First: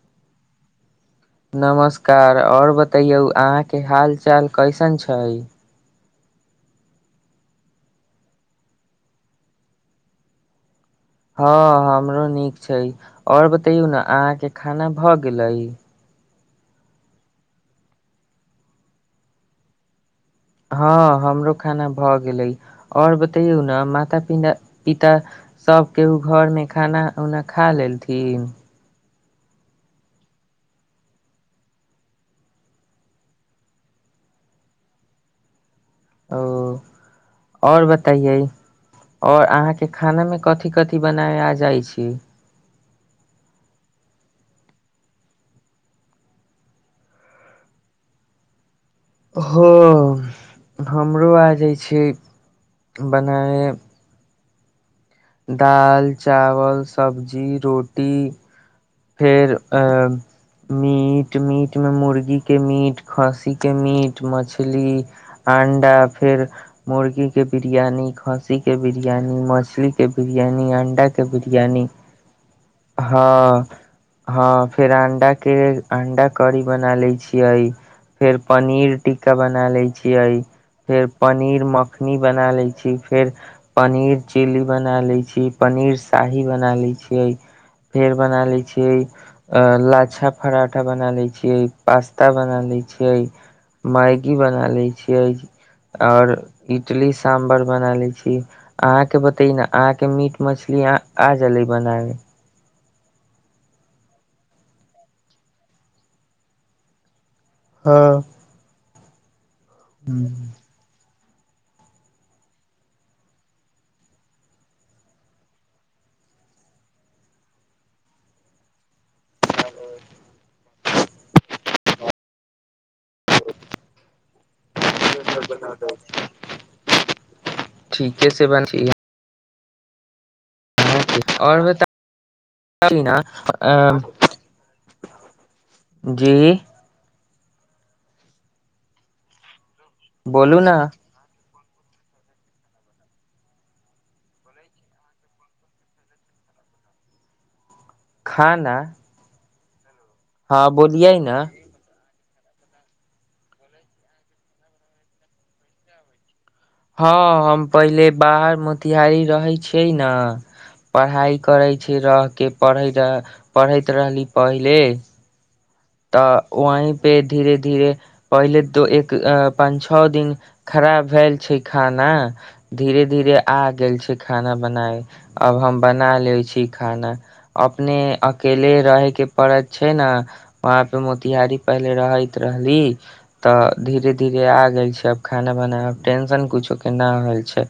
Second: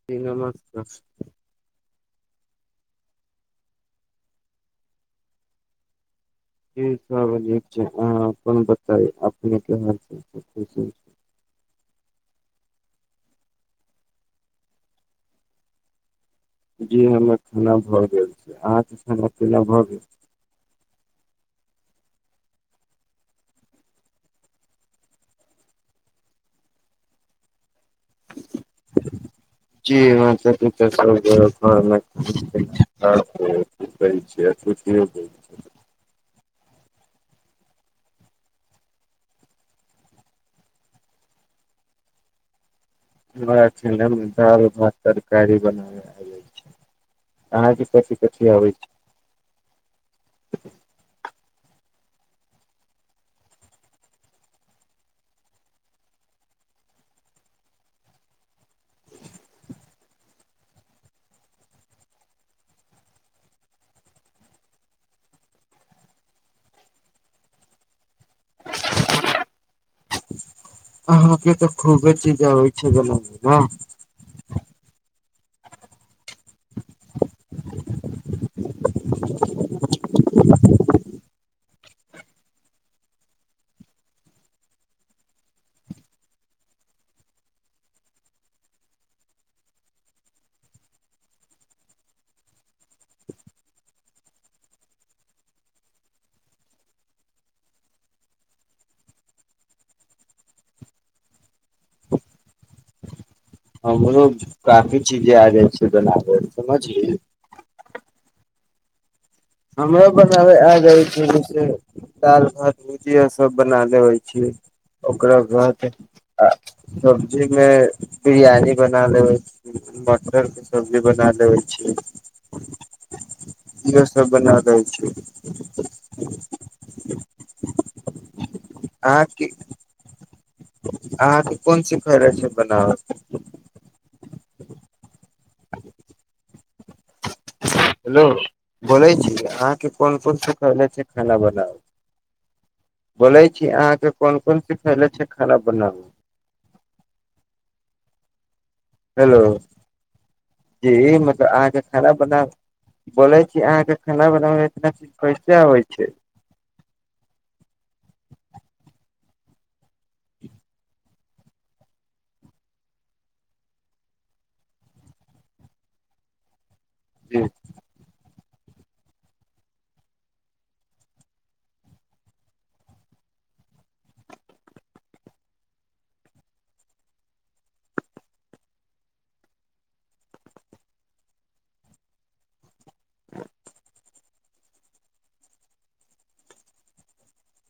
[inaudible] नमस्कार आओर बतैयौ अहाँके हाल चाल कइसन छै जी सब नीक छै अहाँ अपन बतायो अपने केहन छी हँ हमरो नीक छै आओर बतयौ न अहाँ के खाना भऽ गेलै जी हमर खाना भऽ गेल छै अहाँके खाना पीना भऽ गेल हँ हमरो खाना भऽ गेलै आओर बतैयौ न माता पिता पिता सभ केहुँ घर में खाना उना खा लेलथिन [unintelligible] [unintelligible] ओ [inaudible] और बताय य और अहाँ केँ खाना में कथि कथि बनाय आ जाइ छी हमरा [unintelligible] दाल भात तरकारी बनाब अहाँकेँ कथि कथि अबै छै हऽ हमरो आ जाइ छै [inaudible] बनैबे दाल चावल सब्जी रोटी फेर अब मीट मीट में मुर्गी केँ मीट खस्सी केँ मीट मछली अंडा फेर मुर्गी केँ बिरयानी ख खसी केँ बिरयानी मछली केँ बिरयानी अण्डा केँ अहाँ बिरयानी [unintelligible] न हऽ हऽ फेर अंडा केँ अंडा कड़ी बना लै छियै फेर पनीर टिक्का बनै लै छियै फेर पनीर मखनी बना लै छी फेर पनीर चिली बना लै छि पनीर शाही बना लै छियै फेर बना ले छियै अ लाछा फराठा बना ले छियै पास्ता बना ले छियै मैगी बना ले छियै और इटली साम्बर बना लै छी अहाँकेँ बते न अहाँकेँ मीट मछलीया आ गलै बनाबे हमरो काफी चीजे आ जाइ छै बनाबे समझली हऽ हमरो बनाबैय आ [unintelligible] दाल भात भुजिया सब बना लेबै छियै ओकरा बाद आ सब्जी में बिरियानी बना लेबै छी मटर केँ सब्जी बना लेबै छियै [unintelligible] इहो सब बनबा दै [unintelligible] ठीके से अहाँकेँ की [inaudible] अहाँकेँ आओर कोन सिखैयै छै बताबी बनाबे [unintelligible] जी [unintelligible] हेलो बोलै छी अहाँके कोन कोन बोलू न सिखैलै छै खाना बनाबै बोले छी अहाँक कोन कोन सिखैलै छै खाना बनाबै खाना हेलो हँ [inaudible] जी बोलियै न मतलब अहाँकेँ खाना बना [inaudible] बोले छी अहाँक खाना बनाब में एतना चीज कैसे आबै छै हँ हम पहिले बाहर मोतिहारी रहै छियै न पढ़ाइ करै छी रहक पढ़ैत पढ़ैत रहली पहिले तऽ वही पे जी धीरे धीरे पहिले दु एक पांच छओ दिन खराब भेल छै खाना धीरे धीरे आ गेल छै खाना बनाबै अब हम बना ले छी खाना अपने अकेले रहेके पड़है छै न वहाँ पे मोतिहारी पहिले रहैत रहली तऽ धीरे दीदी आ गेल छै अब खाना बनावा टेंशन कुछो के न हो छै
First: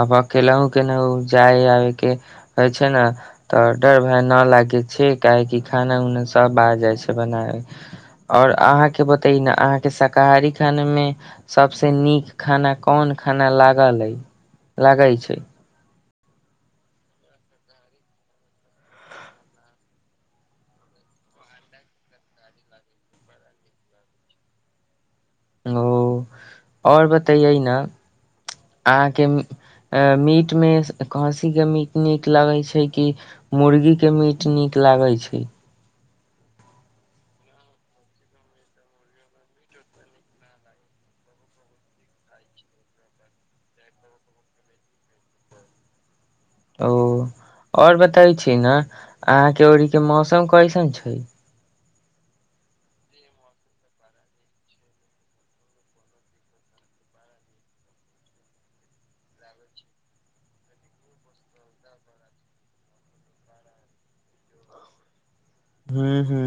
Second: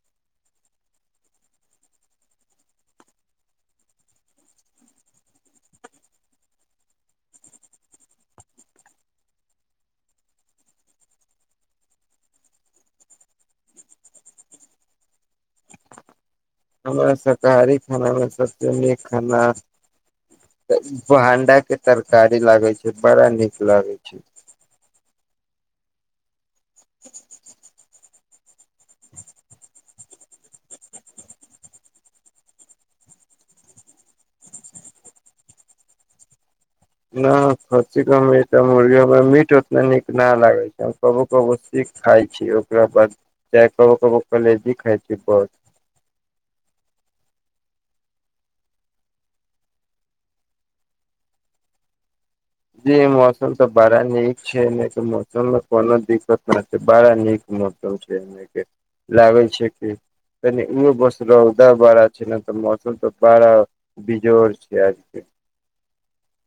अब अकेलहु केनेऊ जाए आबैके होय छै ने तऽ डर भाय न लागे छै काहेकि खाना उना सब आ जाय छै बना और अहाँके बतैइ न अहाँके शाकाहारी खाना मे सभस नीक खाना कोन खाना लागल अइ लागैय छइ हमरा शाकाहारी खाना में सबसे नीक खाना औ अंडा के तरकारी लागे छै बड़ा नीक लागे छै ओ ओर बतैयै ने अहाँके मि अऽ मीट मे खसी के मीट नीक लगै छै कि मुर्गी के मीट नीक लागैय छैइ ना खसी मीट और मुर्गी हमरा मीट उतना नीक ना लागे छैय कबो कबो सीक खाय छी ओकरा बाद चाहे कबो कबो कलेजी खाय छी बस ओ ओर बतैइ छी ने अहाँके ओरी के मौसम कैसन छैइ जी मौसम तऽ बड़ा नीक छै नय तऽ मौसम मे कोनो दिक्कत नै छै बड़ा नीक मौसम छै ऐने के लागै छै कि तनी उहो बस रौदा बड़ा छै ने तऽ मौसम त बड़ा बीजोर छै आज के हु हु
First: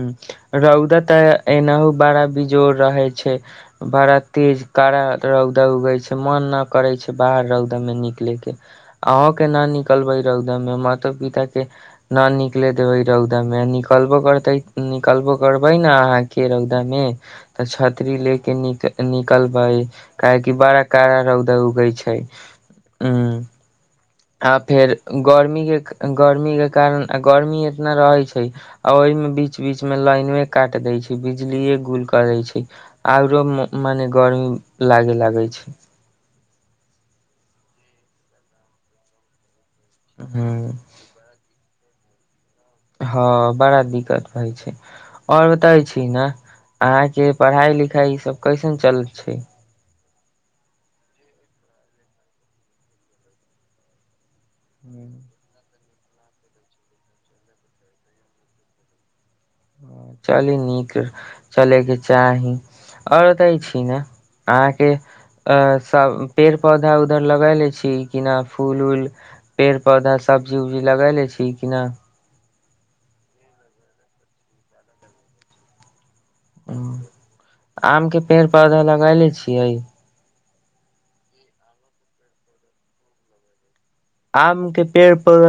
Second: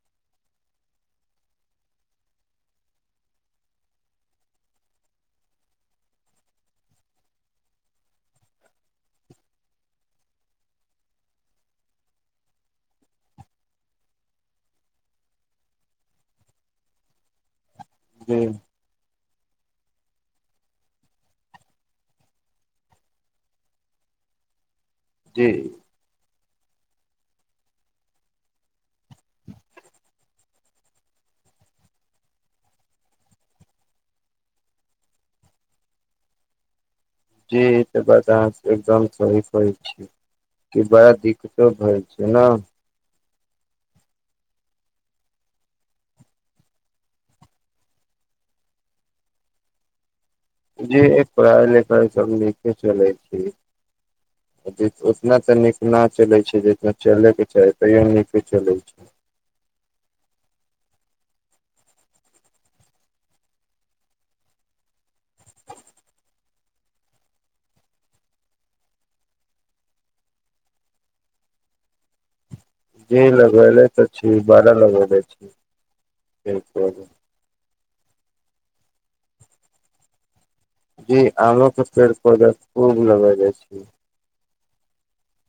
रौदा तऽ एनाहो बड़ा बिजोड़ रहै छै बड़ा तेज कड़ा रौदा उगै छै मन नऽ करै छै बाहर रौदा मे निकलयके अहाँके न निकलबै रैउदा मे मातो पिता के न निकले देबै रउदा में अ निक निकलबो करतै निकलबो करबइ ने अहाँके रौदामे तऽ छत छतरी ले जी के निक निकलबइ काहेकि बड़ा कड़ा रौद उगै छै [unintelligible] आ फेर जी गर्मी के गर्मी के कारण आ गर्मी इतना रहैय छइ आ ओहि में बीच बीच में लाइने काट दे छै बिजलीे गुल कर दैइ छै आउरो मने गर्मी लागे लागै छै जी ई तऽ बात अहाँ एकदम सही कहै छी ह कि ब किछो भइ छै नऽ हँ बड़ा दिक्कत भइ छैइ ओर बताइ छी न अहा के पढ़ाई लिखाई ई सब कैसन चल छै जी एक पढ़ाई लिखाई सब निके चले छी [inaudible] उतना तऽ नीक ना चले छै जितना चले के चाही तैयो नीक चले छै चली नीक चलै के चाही ओर बताई छी न अहाँके अ सब पेड़ पौधा उधर लगाए ले छी कि ना फूल ऊल पेड़ पौधा सब्जी उब्जी लगाय ले छी कि नऽ जी लगले तऽ छी बारा लगेले छी पेड़ पौधा आम के पेड़ पौधा लगैेले छियै जी आमो के पेड़ पौधा खूब लगैले छीय आम के पेड़ पर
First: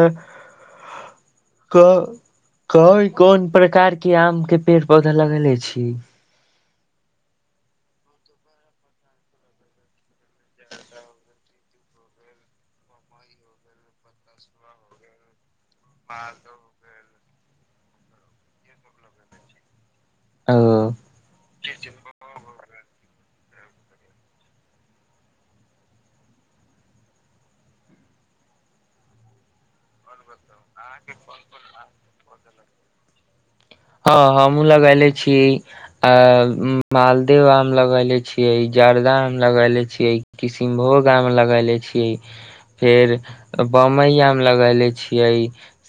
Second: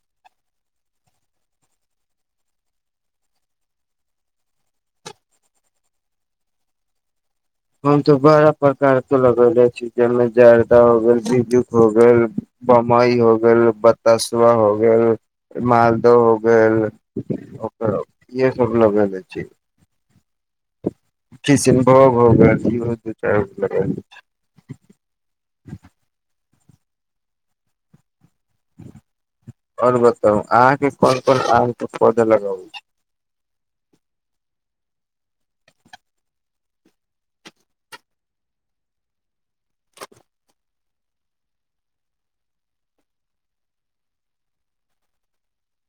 कऽ कई कोन प्रकार के आम के पेड़ पौधा लगेेले छी हम तो बड़ा प्रकार के लगेेले छी जाय में जर्दा हो गेल बीजू हो गेल बम्बई हो गेल बतासुआ हो गेल माल- के हो गेल ओकर इहे सब लगेले छी ओ किसनभोग हो गेल इहो दू चारि गो लगेने छी आओर बताउ अहाँके कोन कोन आमके पौधा लगाबै छी हाँ हमहूँ लगले छी अ-मालदेव आम लगेले छियै जर्दा आम लगेले छियै किशुनभोग आम लगेले छियै फेर बम्बई आम लगेले छियै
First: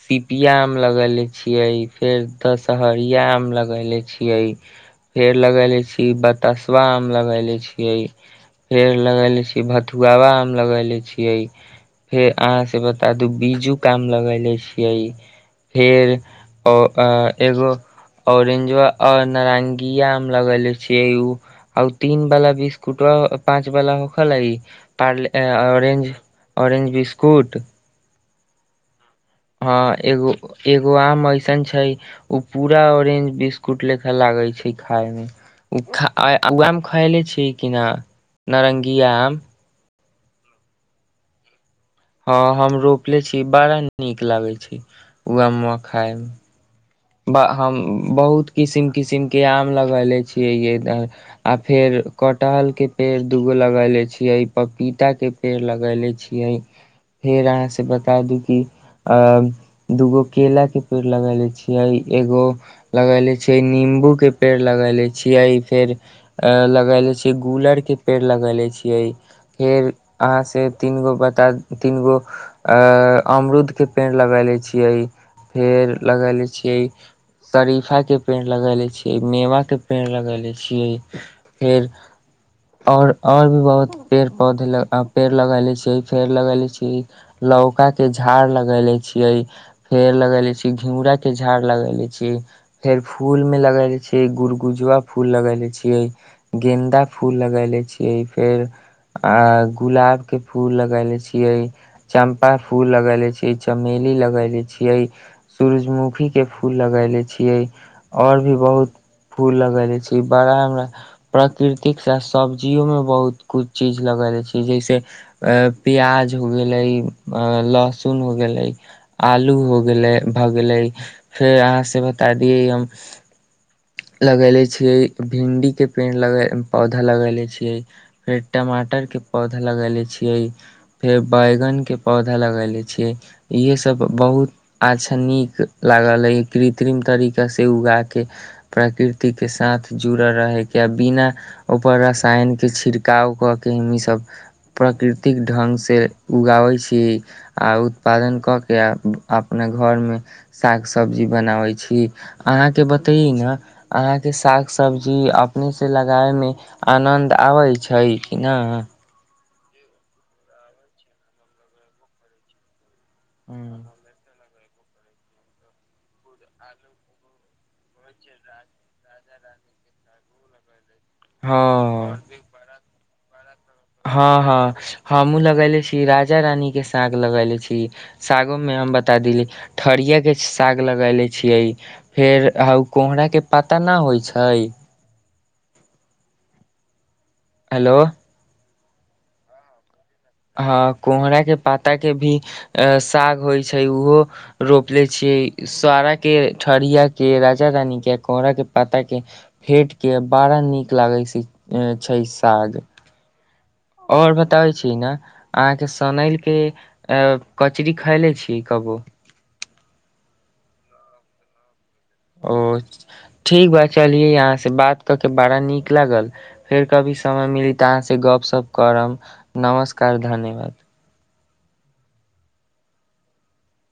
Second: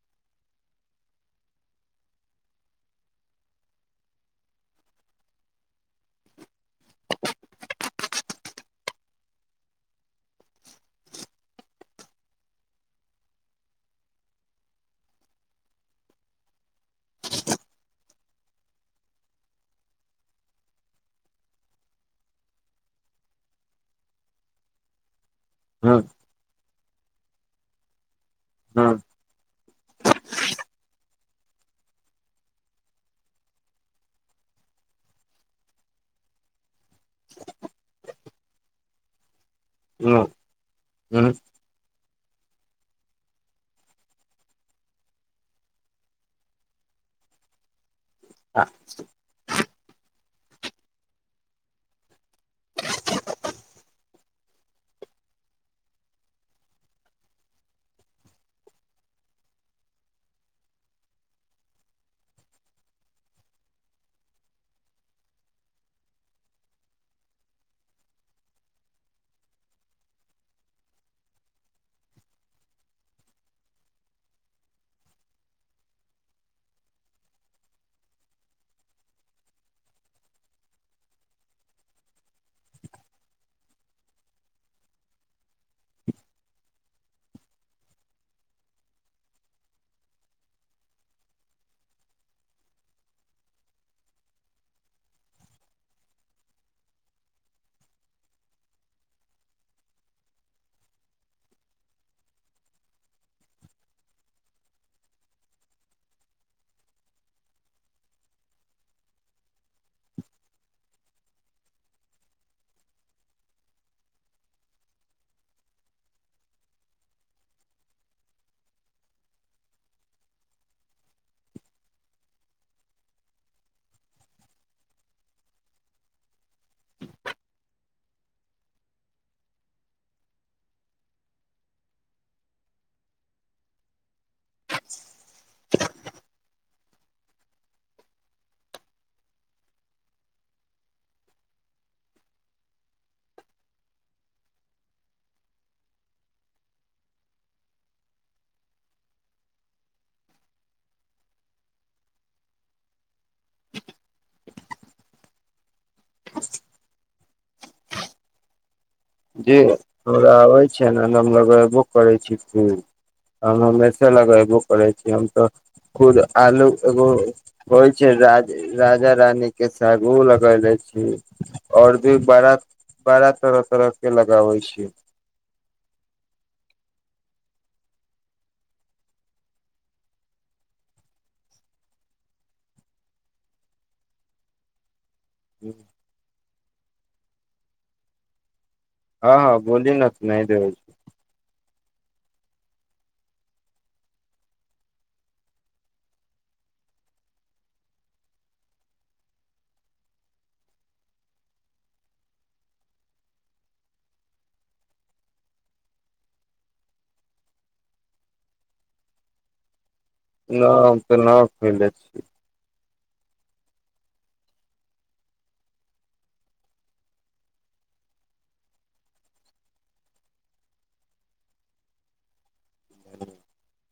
सीपिया आम लगेले छियै फेर दस- -सहरिया आम लगेले छियै फेर लगेले छी बतसवा आम लगेले छीयै फेर लगेले छी भथुआवा आम लगेले छीयै फेर अहाँ से बता दू बीजूके आम लगेले छियै फेर अ -ओ एगो औरेंजो आओर नारंगीया आम लगेले छियै आउ तीन बला बिस्कुटबा पाॅंच बला उ-खैलैई पारले हूँ ऑरेंज ऑरेंज बिस्कुट हाँ हँ एगो एगो आम ऐसन छै ओ पूरा ऑरेंज बिस्कुट जेकां लागै छै खाइमे खा -अ-ओउ आम खएले छीयै कि ना नारंगीया आम न- उँहूँ हाँ हम रोपले छी बड़ा नीक लागे छै उह आम खाइमे ब- हम बहुत किसिम किसिमके आम लगेले छियै इधर आ फेर कटहलके पेड़ दूगो लगैले छियै पपीताके पेड़ लगैले छियै फेर अहाँ से बता दूं की अऽऽ दूगो केला के पेड़ लगैले छी। एहि एगो लगेले छियै नीम्बूके पेड़ लगेले छियै फेर अ-लगेले छीयै गूलरके पेड़ लगैले छीयै फेर अहाँसँ तीनगो बता तीनगो अ- अमरुदके पेड़ लगैले छियै फेर लगैले छीयै शरीफाके पेड़ लगेले छियै मेवा के पेड़ लगैले छियै फेर आओर आओरभी बहुत पेड़ पौध पेड़ लगैले छी फेर लगैले छियै लौकाके झाड़ लगेले छियै फेड़ लगेेले छीयै घिउरा के झाड़ लगेले छीयै फेर फूलमे लगेले छीयै गुड़ गुजवा फूल लगेले छीयै। गेन्दा फूल लगैले छियै फेर आ- गुलाबके फूल लगैले छियै चम्पा फूल लगैले छीयै चमेली लगैले छीयै, सूरजमुख- -खीके फूल लगैेले छियै, आओर भी बहुत फूल लगैले छीयै, बड़ा हमरा प्रकृतिकसँ के साथ सब्जियोमे बहुत कुछ चीज लगैले छी जैसे अ-प्याज हो गेलै अ- लहसुन हो गेलै आलू हो गेलै भ गेलै फेर अहाँसँ बता दियै हम लगैले छियै भिन्डीके पेड़ लगै पौधा लगैले छियै। फेर टमाटर के पौधा लगैले छियै। फेर बैयगनके पौधा लगैले छियै इएह सब बहुत अच्छा नीक लागल अइ, कृत्रिम तरीकासे उगा के प्रकृतिके साथ जुड़ रहैके बिना ऊपर रसायनके छिड़काव कऽ के ईसब प्रकृतिक ढंगसे उगाबै छीयै आ उत्पादन कऽ केऽ आ अपने घऽरमे साग सब्जी बनाबै छी। अहाँके बत्तैइ न अहाँके साग सब्जी अपनेसे लगायैमे आनन्द आबै छै। इ न जी हमरा आबै छै न [unintelligible] करै छी खुब हम हमेसा लगैएबो करै छी हम तऽ खुद आलू एगो होइ छै राज राजा रानी के साग ओहो लगैले छीयै आओर भी हँ बड़ा बारा तरह तरह के हँ लगाबै हँ छी हमु लगैले छी राजा रानी के साग लगैले छी। सागोमे हम बता देली ठरिया के साग लगैले छियै। फेर हा उ कोहराके पाता ना होइ छाय हूँ हेलो हँ बोलि नक हँ कुम्हरा के पाता के भी अ साग होइ छै उहो रोप ले छियै सारा के ठरिया के राजा रानी के कोहरा के पाता के फेट के बड़ा नीक लागै सै छै साग आओर बताबै छी ना अहाँके सनैल के अ कचरी खइले छीयै कबो ना हम तऽ ना खैले छीयै ओ ठीक बा चलियै यहाँ से बात कऽ के बड़ा नीक लागल फेर कभी समय मिली तऽ अहाँसँ गप-सप करब नमस्कार धन्यवाद [inaudible]